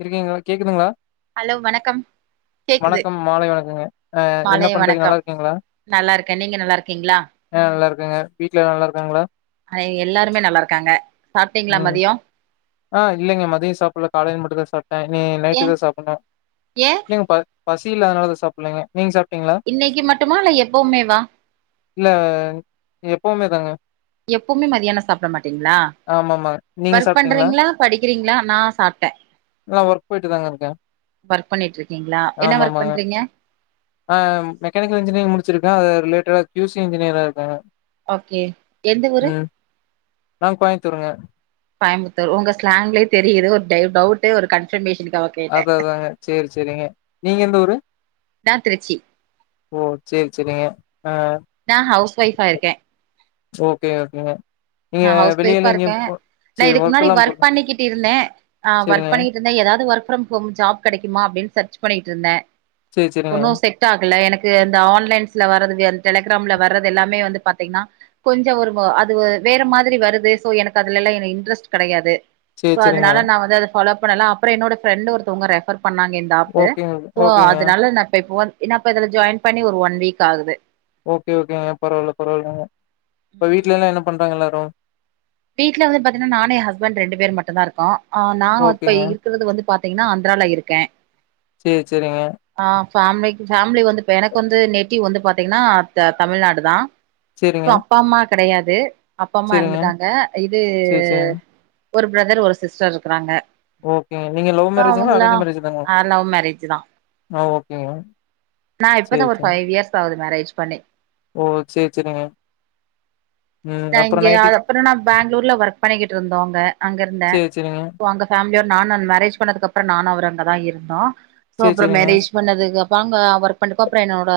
இருக்கீங்களா கேக்குதுங்களா ஹலோ வணக்கம் கேக்குது வணக்கம் மாலை வணக்குங்க ஆ என்ன மாலை பண்றீங்க நல்லா வணக்கம் இருக்கீங்களா நல்லா இருக்கே நீங்க நல்லா இருக்கீங்களா ஆ நல்லா இருக்காங்க வீட்ல எல்லா நல்லா இருக்காங்களா அ எல்லாருமே நல்லா இருக்காங்க சாப்ட்டீங்களா ம். மதியோ ஆ இல்லைங்க மதியோ சாப்பல்ல காலைல மட்டோ தா சாப்ட்டே இனி ஏ நைட்டு தா சாப்பிடனு ஏ இல்லைங்க பசி இல்லாதனால சாப்பல்லைங்க நீங்க சா இன்னைக்கி மட்டுமா இல்ல எப்பவுமே வா இல்ல எப்பவுமே தாங்க எப்பவுமே மதியானோ சாப்பிட மாட்டீங்களா ஆமாமா. நீங்க ஒர்க் சாப்ட்டீங்களா? பண்றீங்களா அ படிக்கிறீங்களா நா சாப்பிட்டே நான் ஒர்க் போயிட்டு தாங்க இருக்கேன். ஒர்க் பண்ணிட்டு இருக்கீங்களா என்ன ஒர்க் ஆமாமாங்க. பண்றீங்க ஆ மெக்கானிக்கல் இன்ஜினியரிங் முடிச்சிருக்கே அது ரிலேட்டடா கியூ சி இன்ஜினியரா இருக்கே ஓகே எந்த ஊரு நான் கோயம்புத்தூருங்க. கோயம்புத்தூர் உங்க ஸ்லாங்க்லே தெரியுது ஒரு டை டவுட் ஒரு கன்பர்மேஷனுக்காக அதா அதாங்க செரி செரிங்க நீங்க எந்த ஊரு நா திருச்சி ஓ சேரி செரிங்க ஆ நா ஹவுஸ் ஒய்ஃபா இருக்கே ஓகே ஓகேங்க நா நீங்க ஹவுஸ் ஒய்பா வெளியலா இருக்கே எங்கேயும் போ நா சரி இதுக்கு முன்னாடி ஒர்க்கெல்லாம் போ ஒர்க் பண்ணிகிட்டு இருந்தே ஆ ஒர்க் சரிங்க பண்ணிட்டு இருந்த ஏதாவது ஒர்க் ஃப்ரம் ஹோம் ஜாப் கெடைக்குமா அப்டின்னு சர்ச் பண்ணிட்டு இருந்தே சரி சரிங்க ஒன்னோ செட் டாகல எனக்கு இந்த ஆன்லைன்ஸ்ல வரது அந்த டெலிகிராம்ல வரது எல்லாமே வந்து பாத்தீங்கன்னா கொஞ்சோ ஒரு அது வேற மாதிரி வருது சோ எனக்கு அதுல எல்லா எனக்கு இன்ட்ரெஸ்ட் கெடையாது சரி சோ சரிங்க அதனால நா வந்து அத ஃபாலோ பண்ணலா அப்பறோ என்னோட ஃரெண்டு ஒருத்தவங்க ரெஃபர் பண்ணாங்க இந்த ஆப்பு ஓகேங்க சோ ஓகேங்க அதனால நா இப்போன் என்ன இப்ப இதுல ஜாயின் பண்ணி ஒரு ஒன் வீக் ஆகுது ஓகே ஓகேங்க பரவாயில்ல பரவாயில்ல இப்ப வீட்டுல எல்லா என்ன பண்றாங்க எல்லாரு வீட்டுல வந்து பாத்தீங்கன்னா நானு எ ஹஸ்பண்ட் ரெண்டு பேர் மட்டுந்தா இருக்கோ அ நா இப்ப ஓகேங்க இருக்கறது வந்து பாத் தீங்கன்னா ஆந்திரால இருக்கே செரி செரிங்க ஆ ஃபேமிலி ஃபேமிலி வந்து இப்ப எனக்கு வந்து நெட்டிவ் வந்து பாத்தீங்கன்னா த தமிழ்நாடு தா செரிங்க அப்பா அம்மா கெடையாது அப்பா அம்மா எறந்துட்டாங்க இது சரி சரிங்க ஒரு பிரதர் ஒரு சிஸ்டர் இருக்கிறாங்க ஓகேங்க நீங்க லவ் மேரேஜ்ங்களா அரேஞ்ச் மேரேஜ் தாங்கா ஆ லவ் மேரேஜ்தா ஆ ஓகேங்க நா இப்ப சரி தா ஒரு சரி ஃபைவ் இயர்ஸ் ஆகுது மேரேஜ் பண்ணி ஓ சேரி செரிங்க நா இங்கே அது அப்புறோ நா பேங்ளூர்ல ஒர்க் பண்ணிக்கிட்டு இருந்தோ அங்க அங்க இருந்தே சரி சரிங்க போ அங்க ஃபேமிலியோட நான மேரேஜ் பண்ணதுக்கப்றோ நானு அவர் அங்க தா இருந்தோ சோ சரி அப்பறோ சரிங்க மேரேஜ் பண்ணதுக்கு வாங்க ஒர்க் பண்ணக்கு அப்புறம் என்னோட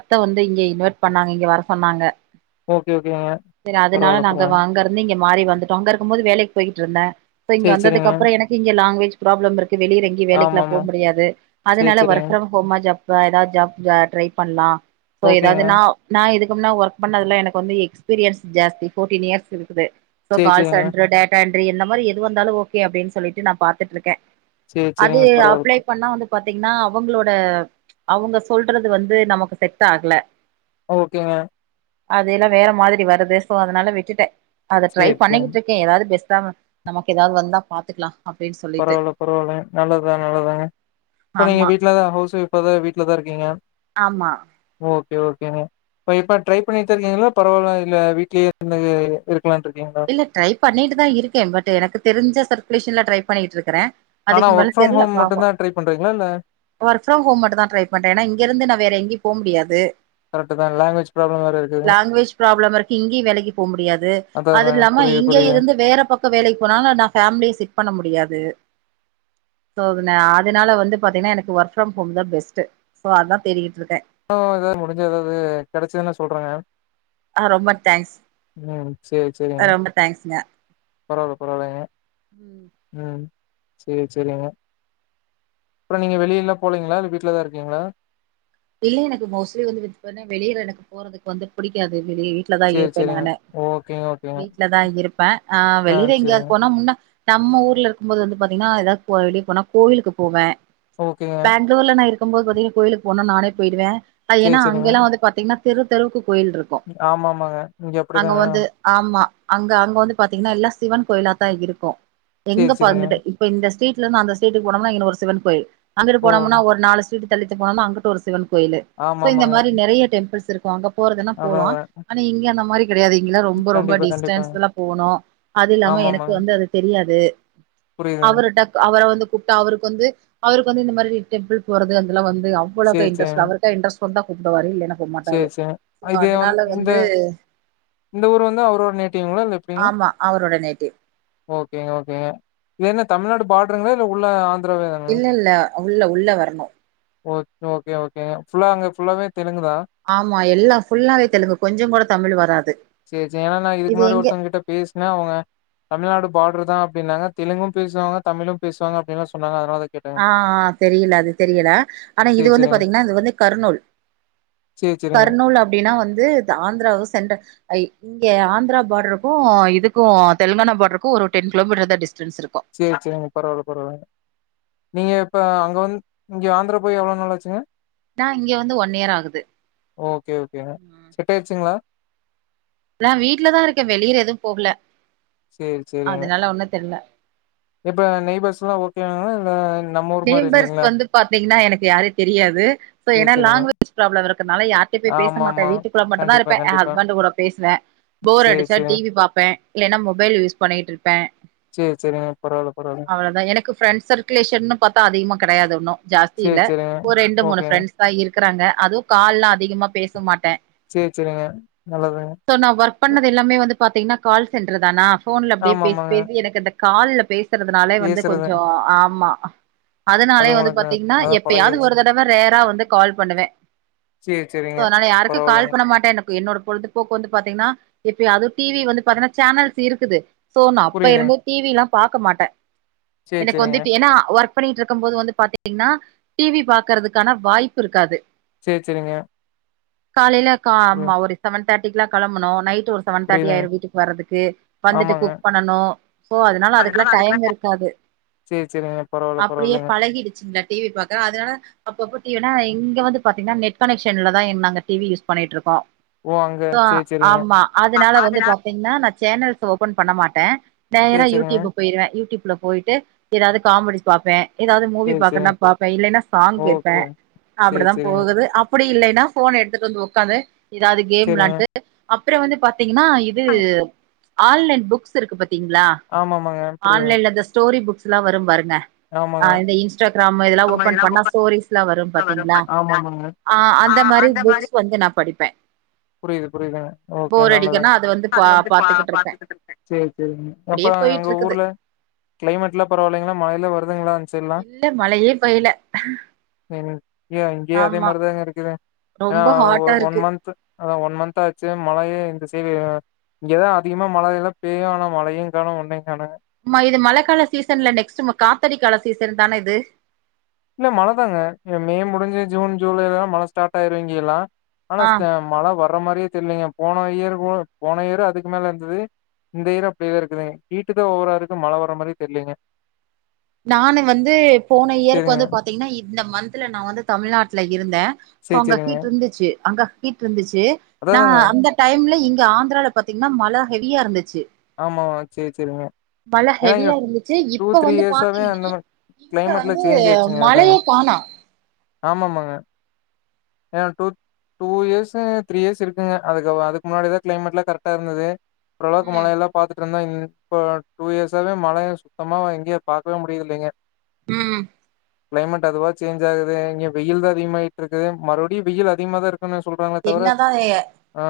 அத்த வந்து இங்க இன்வைட் பண்ணாங்க இங்க வர சொன்னாங்க ஓகே ஓகேங்க சரி அதனால பரவால்ல நாங்க பரவால்ல வா அங்க இருந்து இங்க மாறி வந்துட்டோ அங்க இருக்கும் போது வேலக்கி போய்கிட்ருந்தே சோ இங்க சரி சரிங்க வந்ததுக்கு அப்புறோ எனக்கு இங்க லாங்குவேஜ் ப்ராப்ளம் இருக்கு வெளியில எங்கியு வேலைக்குலா போ ஆமாமா முடியாது சரி அதனால சரிங்க ஒர்க் ஃப்ரம் பொம்ம ஜாப்பா எதாவ் ஜாப் ட்ரை பண்லா சோ ஓகேங்க எதாதுன்னா நா இதுக்கு முன்ன ஒர்க் பண்ணதுல எனக்கு வந்து எக்ஸ்பீரியன்ஸ் ஜாஸ்தி ஃபோர்டீன் இயர்ஸ் இருக்குது சோ சரி கால் சரிங்க சென்ட்ரு டேட்டா எண்ட்ரி இந்த மாரி எது வந்தாலு ஓகே அப்டின் சொல்லிட்டு நா பாத்துட்ருக்கே சரி அது சரிங்க பரவால்ல அப்ளை பண்ணா வந்து பாத்தீங்கன்னா அவுங்களோட அவுங்க சொல்றது வந்து நமக்கு செட் ஆகல ஓகேங்க அதுயெல்லா வேற மாதிரி வர்து சோ அதனால விட்டுட்டே அத ட்ரை சேரி, சேரிங்க. பண்ணிக்கிட்டு இருக் க்கே எதாது பெஸ்ட்டா வ நமக்கு எதாவ்து வந்தா பாத்துக்லா பரவால்ல பரவால்லங்க நல்லதுதா நல்லதுதாங்க இப்ப நீங்க ஆமா வீட்ல தா ஹவுஸ் ஓய்ஃபா தா வீட்லதா இருக்கீங்க ஆமா ஓகே ஓகேங்க இப்ப இப்ப ட்ரை பண்ணிகிட்டுதாருக்கீங்களா பரவால்ல இல்ல வீட்லேயே இருந்து இருக்கலாட்ருக்கீங்களா இல்ல ட்ரை பண்ணிட்டு தா இருக்கே பட் எனக்கு தெரிஞ்ச சர்குலேஷன்ல ட்ரை பண்ணிகிட்ருக்குறே ஆனா அதுக்கு ஒர்க் மேல ஃப்ரம் தெர்ல ஹோம் பாப்போ மட்டும் தான் ட்ரை பண்றீங்களா? இல்ல ஒர்க்ஃப்ரம் ஹோம் மட்டு தா ட்ரை பண்றே ஏனா இங்கேருந்து நா வேற எங்கேயு போ முடியாது கரெட்டு தா லங்வேஜ் ப்ராளம் வேற இருக்கு லாங்குவேஜ் ப்ராப்ளம் இருக்கு இங்கயு வேலக்கி போ முடியாது அதான், அதாங்க. அதுல்லாம புரியுது, இங்க புரியுது. இருந்து வேற பக்க வேலைக்கு போனாலு நா ஃபேமிலி சிப்ட் பண்ண முடியாது சோ அதனா அதனால வந்து பாத்தீங்கன்னா எனக்கு ஒர்க் ஃப்ரம் ஹோம் தா பெஸ்ட்டு சோ அதா தேடிகிட்ருக்கே சோ எதாவது முடிஞ்சு ஏதாது கெடைச்சதுன்னா சொல்றேங்க ஆ ரொம்ப தேங்க்ஸ் ம் சேரி செரிங்க ரொம்ப தேங்க்ஸ்ங்க பரவால்ல பரவால்லங்க ம் ம் சேரி சேரிங்க அப்றோ நீங்க வெளிய எல்லா போலங்லா இல்ல வீட்ல தா இருக்கீங்ளா இல்ல எனக்கு மோஸ்ட்லி வந்து வி வெளியில எனக்கு போறதுக்கு வந்து புடிக்காது வெளியே வீட்ல தா சேரி, இருப்பே சேரிங்க. நானு ஓகேங்க, ஓகேங்க. வீட்லதா இருப்பே ஆ வெளியில எங்கயாவ்து போனா முன்னா நம்ம ஊர்ல இருக்கும்போது வந்து பாத்தீங்கன்னா எதாவ்து போ வெளியே போனா கோயிலுக்கு போவே ஓகேங்க எங்க ஊர்ல நா இருக்கும் போது பாத்தீங்க கோயிலுக்கு போனா நானே போயிடுவே அது சேரி ஏனா சேரிங்க அங்கல்லா வந்து பாத்தீங்ன்னா தெரு தெருவுக்கு கோயில்ருக்கு ஆமா ஆமாங்க இங்க அப்டிதாங்க ஆமா அங்க அங்க வந்து பாத்தீங்ன்னா எல்லா சிவன் கோயிலாதா இருக்கூ எங்க சேரி சேரிங்க பாங்கட்டு இப்ப இந்த ஸ்ரீட்லருந்து அந்த ஸ்ரீரீட்க்கு போனம்னா இங்கன ஒரு சிவன் கோயில் அங்கட்டு ஓ போனம்னா ஒரு நாலு இங்கிட்டு தள்ளித்த போனம்னா அங்கிட்டு ஒரு சிவன் கோயிலு ஆமா இந்த ஸோ ஆமாங்க மாரி நறைய டெம்பிள்ஸ் இருக்கூ அங்க போறதுன்னா அதா போவா அதா ஆனா இங்க அந்த மாரி கெடையாது இங்கனா ரொம்ப ரொம்ப கண்டிப்பா டிஸ்டன்ஸ் கண்டிப்பாங்க எல்லா போணு அது இல்லாம ஆமா எனக்கு ஆமாங்க வந்து அது தெரியாது புரியுதுங்க அவரு டக் அவர வந்து கூப்ட்டா அவருக்கு வந்து அவருக்கு வந்து இந்த மாரி டெம்பிள் போறது அதெல்லா வந்து வ்ளோக்கா சேரி இன்ட்ரஸ்ட் சேரிங்க இல்ல அவருக்கா இன்ட்ரஸ்ட் வந்தா கூப்டுவாரு இல்லேனா போ மாட்டாரு சேரி சேரிங்க சோ இது அதுனால இந்த வந்து இந்த ஊர் வந்து அவரோட நேட்டீவ்ங்ளா இல்ல எப்டி ஆமா அவரோட நேட்டிவ் ஓகேங்க ஓகேங்க இது என்ன தமிழ்நாடு பாட்ருங்ளா இல்ல உள்ள ஆ இல்லல்ல உள்ள உள்ள வரணு ஓக் ஓகே ஓகே ஃபுல்லா அங்க ஃபுல்லாவே தெலுங்குதா ஆமா எல்லா ஃபுல்லாவே தெலுங்கு கொஞ்சங் கூட தமிழு வராது இது எங்கெ பேசஸ்ன அவ்ங்க தமிழ்நாடு பாட்ருதா அப்டின்னாங்கா தெலுங்கு பேசுவாங்க தமிழு பேசுவாங்க அப்டின்னா சொன்னாங்க அதனாலதா ஆ ஆ தெரிய்ல அது தெரியல ஆனா இது சேரி வந்து சேரிங்க பாத்தீங்கன்னா இது வந்து கருநூல் சேரி சேரிங்க கருநூல் அப்டின்னா வந்து த ஆந்த்ராவு சென்ட ஐ இங்கே ஆந்த்ரா பாட்ருக்கு இதுக்கு தெலுங்கானா பாட்ருக்கு ஒரு டென் கிலோமீட்டர்தா டிஸ்டன்ஸ் இருக்கு சேரி சேரிங்க பரவால்ல பரவால்ல நீங்க இப்ப அங்க வந் இங்க ஆந்த்ரா போய் எவ்ளோ நாள் ஆச்சுங்க நா இங்க வந்து ஒன் இயர் ஆகுது ஓகே ஓகேங்க செட் ஆயிட்ச்சுங்களா நா வீட்ல தா இருக்கே வெளியில எதும் போகல சேரி சேரிங்க அதுனால ஒண்ணு தெர்ல இப்ப நெய்பர்ஸ்லா ஓகேங்ளா இல்ல நம்ம ஊர் மாரி நெய்பர்ஸ் இல்லைங்களா வந்து பாத்தீங்கன்னா எனக்கு யாரையு தெரியாது சோ சேரி ஏன்னா சேரிங்க லாங்வேஜ் ப்ராப்ளம் இருக்கனால யார்ட்டயு போய் பேச ஆமா மாட்ட ஆமா வீட்டுக்குள்ள மட்டுந்தா கண்டிப்பா இருப்பே ஏ கண்டிப்பா ஹஸ்பண்டு கூட பேசுவே போர் சேரி அடிச்சா சேரிங்க டீவி பாப்பே இல்லைன்னா மொபைல் யூஸ் பண்ணியிட்ருப்ப சேரி சேரிங்க பரவால்ல பரவால்ல அவ்ளோதா எனக்கு ஃப்ரெண்ட்ஸ் சர்குலேஷன்னு பாத்தா அதிகமா கடையாது ஒன்னு ஜாஸ்தி சேரி இல்ல சேரிங்க ஒரு ரெண்டு மூணு ஓகேங்க ஃப்ரண்ட்ஸ் தா இருக்குறாங்க அதுவ கால்லா அதிகமா பேச மாட்ட சேர் சேரிங்க நல்லதுங் சோ நா ஒர்க் பண்ணது எல்லாமே வந்து பாத்தீங்கன்னா கால் சென்டர் தானா ஃபோன்ல அப்டியே ஆமா பேசி ஆமாங்க பேசி எனக்கு அந்த கால்ல பேசுறதுனாலே வந்து பேசுறது கொஞ்சொ ஆமா அது அதனாலயே வந்து உங்களுக்கு பாத்தீங்னா அதா எப்பயாவ்து பழகிருச்சு ஒரு தடவ ரேரா வந்து கால் பண்ணுவே சேரி சோ சேரிங்க அதுனால யாருக்கு கால் பரவால்லைங்க பண்ண மாட்டே என்ன கு என்னோட பொழுதுபோக்கு வந்து பாத்தீங்கனா எப்பயாது டீவி வந்து பாத்தீங்னா சேனல்ஸ் இருக்குது சோ நா அப்ப புரியுதுங்க இருந்தே டீவில்லா பாக்க மாட்ட சேரி எனக்கு சேரிங்க வந்துட்டு ஏன்னா ஒர்க் க் பண்ணிட்ருக்கம் போது வந்து பாத்துட்டீங்னா டீவி பாக்குறதுக்கான வாய்ப்பு இருக்காது சேர் சேரிங்க காலைல கா புரி ம ஒரு செவன் தேட்டிக்கெல்லா களம்பணு நைட்டு ஒரு செவன் தேட்டி புரியுதுங்க ஆய்ரு வீட்டுக்கு வர்றதுக்கு வந்துட்டு ஆமாங்க குக் பண்ணனு சோ அதுனால அதுக்குல்லா டைம் இருக்காது சேர் சேரிங்க பரவால்ல அப்டியே பரவால்லைங்க பழகிடுச்சுங்களா டீவி பாக்குற அதுனால அப்பப்போ [unintelligible] இங்க வந்து பாத்தீங்னா நெட் கனெக்ஷன்லதா நாங்க டீவி யூஸ் பண்ணிட்ருக்கோ ஓ அங்க சேரி சேரிங்க ஆமா அ அதுனால வந்து அதனால பாத்தீங்கன்னா நா சேனல்ஸ் ஓப்பன் பண்ண மாட்ட நேரா சேரி சேரிங்க யூட்யூப போய்ருவ யூட்யூப்ல போயிட்டு ஏதாவ்து காமெடி பாப்பே ஏதாவ்து மூவி சேரி பாக்கற்னா சேரிங்க பாப்ப இல்லன்னா சாங் கேப்ப ஓகே சேரி அப்டித்தா சேரிங்க போகுது அப் டி இல்லேன்னா ஃபோன எட்த்துட்டு வந்து உக்காந்து ஏதாவ்து கேம் சேரிங்க விளாண்ட்டு அப்றொ வந்து பாத் தீங்கன்னா இது ஆன்லைன் புக்ஸ் இருக்கு பாத்தீங்ளா ஆமா ஆமாங்க புரியுங்க ஆன்லைன்ல அந்த ஸ்டோரி புக்ஸ்லா வரும் பாருங்க ஆமாங்க ஆ இந்த இன்ஸ்ட்டாக்ராமு இதெல்லா ஆமா ஓப்பன் பண்ணா ஒப்பந்தமா ஸ்டோரிஸ் ல வரும் வரு பாத்தீங்ளா பாத்தீங்களா ஆ அந்த மாறி புக்ஸ் வந்து நா படிப்பே புரியுது புரியுதுங்க ஓகே போர் நல்லது அடிக்குன்னா அது வந்து பா பாத்துக்கிட்டு இருப்பே பாத்துட்டு இருக்கே சேரி சேரி இப்படியே அப்பறம் போயிட்டு உங்க இருக்குது ஊர்ல கிளைமெட்லா பரவால்லிங்ளா மழையெல்லா வருதுங்ளா இல்ல மழையே பெய்ல இங்கயே அதே மாறிதான்க இருக்குது ஏனா ரொம்ப ஹாட்டா ஒரு ஒன் இருக்கு மந்த்து அதா ஒன் மந்த் ஆச்சு மழையே இந்த சைடு இங்கதா அதிகமா மழையெல்லா பெய்யோ ஆனா மழையு காணோ ஒன்னு காணோ இது மழக்கால சீசன்ல நெக்ஸ்ட் காத்தாடிக் கால சீசன் தான இது இல்ல மழ தாங்க இங்க மே முடிஞ்சு ஜூன் ஜூலைல்லா மழ ஸ்டார்ட் ஆயிரு இங்கியெல்லா ஆனா ஆ ஸ்டா மழ வர்ற மாரியே தெரியலங்க போன இயர் போ போன இயர் அதுக்கு மேல இருந்தது இந்த இயரு அப்டியே இருக்குங்க ஹீட்டு தா ஓவரா இருக்கு மழ வர மாரியே தெர்லிங்க நானு வந்து போன இயருக்கு சேரிங்க வந்து பாத்தீங்கன்னா இந்த மந்த்ல நா வந்து தமிழ்நாட்டுல இருந்த சோ சேரி அங்க சேரிங்க ஹீட்டு இருந்துச்சு அங்க ஹுட்டு இருந்துச்சு நா அதாதாங்க அந்த டைம்ல இங்க ஆந்திரால பாத்தீங்ன்னா மழ ஹெவியா இருந்துச்சு ஆமா சேரி சேரிங்க மழ ஏன்னா இங்க ஹெவியா இருந்துச்சு டூ இப்ப த்ரீ வந்து பா இயர்ஸாவே அந்த த்திங்கனா மாரி இப்ப கிளைமேட்ல வந்து சேஞ்ச் மழையே காணோ ஆமாமாங்க [unintelligible] டூ இயர்ஸ்ஸு த்ரீ இயர்ஸ் இருக்குங்க அதுக்கு அதுக்கு முன்னாடி தா கிளைமேட்லா கரெக்டா இருந்தது ஓரளவுக்கு ம் மழயெல்லா பாத்துட்டு இருந்த இப்ப டூ இயர்ஸாவே மழைய சுத்தமா இங்கயே பாக்கவே முடியதுல்லிங்க ம் கிளைமேட் அதுவா சேஞ்ச் ஆகுது இங்க வெயில் தா அதிகமாயிட்டு இருக்குது மறுபடியு வெயில் அதிகமா தா இருக்கு [unintelligible] சொல்றாங்ளே தவிர என்னதா அ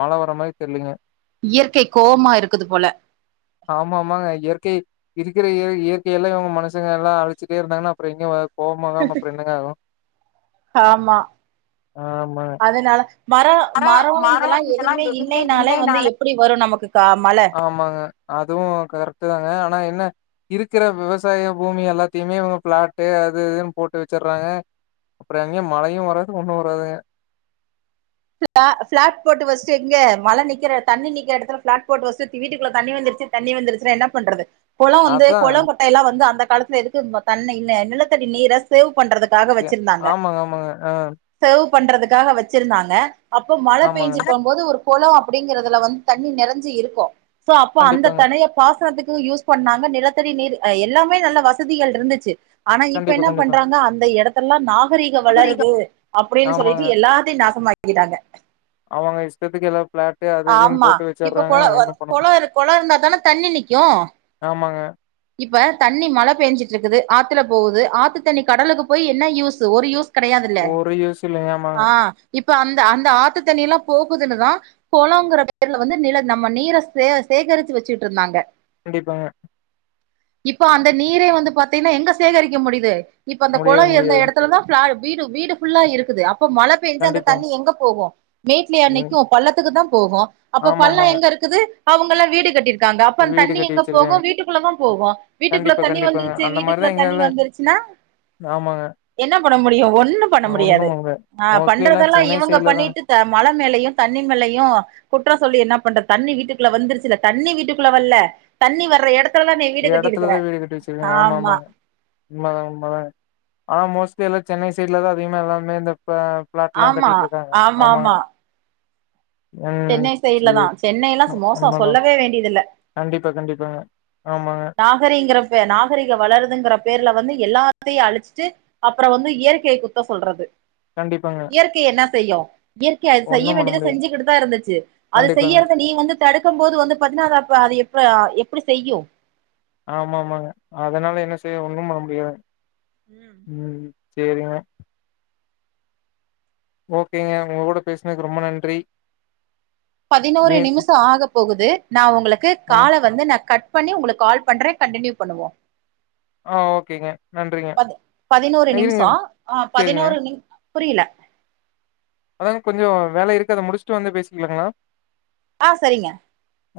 மழ வர மாரி தெர்லீங்க இயற்கை கோவமா இருக்குது போல ஆமா ஆமாங்க இயற்கை இருக்கிற இய இயற்கைய எல்லா இவங்க மனசுங்க எல்லா அழிச்சிட்டே இருந்தாங்கன்னா அப்றோ எங்க கோவ்மாதா அப்றோ என்னங்க ஆகோ ஆமா ஆமா அதனால மரோ மரோ இதெல்லா எதுவுமே இல்லைனாலே வந்து எப்டி வரு நமக்கு கா மழ அதுவோ கரெக்ட்டு தாங்க ஆனா என்ன இருக்குற விவசாய பூமி எல்லாத்தியுமே இவங்க பிளாட்டு அது இதுன்னு போட்டு வெச்சிறாங்க அப்றோ எங்க மழையு வராது ஒன்னு வராதுங்க ஃபிளா ஃபிளாட் போட்டு வெஸ்ட்டு எங்க மழ நிக்கிற தண்ணி நிக்கிற எடத்துல ஃபிளாட் போட்டு வெஸ்ட்டு இங்க வீட்டுக்குள்ள தண்ணி வந்துருச்சின் தண்ணி வந்துருச்சுன்னா என்னாப் பண்றது கொளோ வந்து அதான் கொளோ குட்ட எல்லா வந்து அந்த காலத்துல எதுக்கு தெரியுமா தண்ண இல்ல நிலத்தடி நீர சேவ் பண்றதுக்கு காக சே வெச்சிருந்தாங்க ஆமாங்க, ஆமாங்க. ஆ சேவ் பண்றதுக்காக வெச்சிருந்தாங்க அப்போ மழ ஆமாங்க. ஆனா பெய்ஞ்சிருக்கு போது ஒரு கொளோ அப்டிங்குறதுல வந்து தண்ணி நெறஞ்சி இருக்கோ சோ அப்போ அந்த கண்டிப்பாங்க. தணயப் பாசனத்துக்கு யூஸ் பண்ணாங்க நிலத்தடி நீர் எல்லாமே நல்ல வசதிகள் இருந்துச்சி ஆனா இப்ப கண்டிப்பா, என்ன கண்டிப்பா. பண்றாங்க அந்த எடத் தல்லா நாகரீக அப்ப நீங்க வளருது அப்டின்னு சொல்லிட்டு ஆமாங்க. எல்லாத்தியு நாசமாக்கிட்டாங்க ஆவங்க இஷ்டத்துக்கு எல்லா பிளாட் ஆமா இப்போ கொளோ கொளோ முடியாது. கொளோ இருந்தா தான தண்ணி நிக்கு ஆமாங்க இப்ப தண்ணி மழ பெஞ்சிட்டு இருக்குது ஆத்துல போகுது ஆத்து தண்ணி கடலுக்கு போய் என்ன யூஸ்ஸு ஒரு யூஸ்ஸு கெடையாதுல்ல ஒரு யூஸ் இல்லைங்க. ஆமாங்க. அ இப்ப அந்த அந்த ஆத்து தண்ணி எல்லா போகுதுன்னுதா கொளோங்கிற பேர்ல வந்து நில நம்ம நீர சே சேகரிச்சு வச்சிட்டு இருந்தாங்க கண்டிப்பாங்க இப்ப அந்த நீரே வந்து பாத்தீங்கன்னா எங்க சேகரிக்க முடியுது இப்ப அந்த கொளோ முடியாது, இருந்த முடியாது. எடத்துலதா ஃபிளா வீடு வீடு ஃபுல்லா இருக்குது அப்ப மழ பெஞ்சா அந்த கண்டிப்பாங்க. தண்ணி எங்க போகு மேட்லயா ம். நிக்கு பள்ளத்துக்கு தா போகு அப்ப பள்ளோ ஆமாமாங்க. எங்க இருக்குது அவுங்கல்லா வீடு கட்டி ருக்காங்க அப்ப வீடு தண்ணி கட்டி எங்க போகு வச்சிருக்காங்க. வீட்டுக் குள்ள தா போகு வீட்டுக்குள்ள கண்டிப்பா, தண்ணி கண்டிப்பாங்க. வந்துருச்சு அந்த மாரி வீட்டுக்குள்ள தான் தண்ணி எங்களால வந்துருச்சுன்னா ஆமாங்க. என்ன பண்ண முடியு ஒண்ணு பண்ண முடியாது ஒண்ணும் அங்க ஆ மோஸ்ட்லி எல்லா பண்றதெல்லா சென்னை இவுங்க சைட்ல தா பண்ணிட்டு [unintelligible] மழ மேலையு தண்ணி மேலையு குற்ற சொல்லி என்ன பண்ற தண்ணி வீட்டுகுள்ள வந்துருச்சுல தண்ணி வீட்டுக்குள்ள வல்ல தண்ணி வர்ற எடத்த எடத்துலதா வீடு கட்டி வச்சிருக்காங்க ஆமா ஆமாங்க உண்மதா உண்ம தாங்க ஆனா மோஸ்ட்லி எல்லா சென்னை சைட்ல தா அதிகமா எல்லாமே இந்த பிளாட்லா ஆமா கட்டிட்டு இருக்காங்க ஆமா ஆமாங்க ஆமா ம் சென்னை சைடல தா சேரி சென்னை எல்லா மோச உண்மதா சொல்லவே வேண்டியது இல்ல கண்டிப்பா கண்டிப்பாங்க ஆமாங்க நாகரிங்க பே நாகரிக வளருதுங்கற பேருல வந்து எல்லாத்தையு அழிச்சுட்டு அப்ற வந்து இயற்கைய குத்த சொல்றது கண்டிப்பாங்க இயற்கை என்ன செய்யும் இயற்கையது செய்ய ஒண்ணும் பண்ண வேண்டியத முடியாது செஞ்சுக்கிட்டு தா இருந்துச்சு அது கண்டிப்பாங்க செய்றத நீ வந்து தடுக்கும் போது வந்து பாத்தீன்னா அத அப்ப அது எப்ப எப்டி செய்யு ஆமா ஆமாங்க அதனால என்ன செய்ய ஒண்ணு பண்ண முடியாதுங்க ம் ம் செரிங்க ஓகேங்க உங்க கூட பேசுனதுக்கு ரொம்ப நன்றி பதினோரு மீ நிமிஷ ஆக போகுது நா உங்களுக்கு ஆ கால வந்து நா கட் பண்ணி உங்களுக்கு கால் பண்ற கண்டடினியூ பண்ணுவோ ஆ ஓகேங்க நன்றிங்க பது பதினோரு நிமிஷ இருங்க ஆ சேரிங்க பதினோரு நி புரில அதாங்க கொஞ்ச வேல இருக்கு அத முடிச்சுட்டு வந்து பேசிக்கலாங்களா ஆ செரிங்க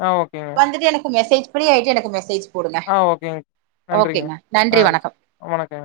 ஆ ஓகேங்க வந்துட்டு எனக்கு மெசேஜ் பிரீ ஆயிட்டு எனக்கு மெசேஜ் போடுங்க ஆ ஓகேங்க நன்றிங்க ஓகேங்க ஆ நன்றி வணக்கம் வணக்கங்க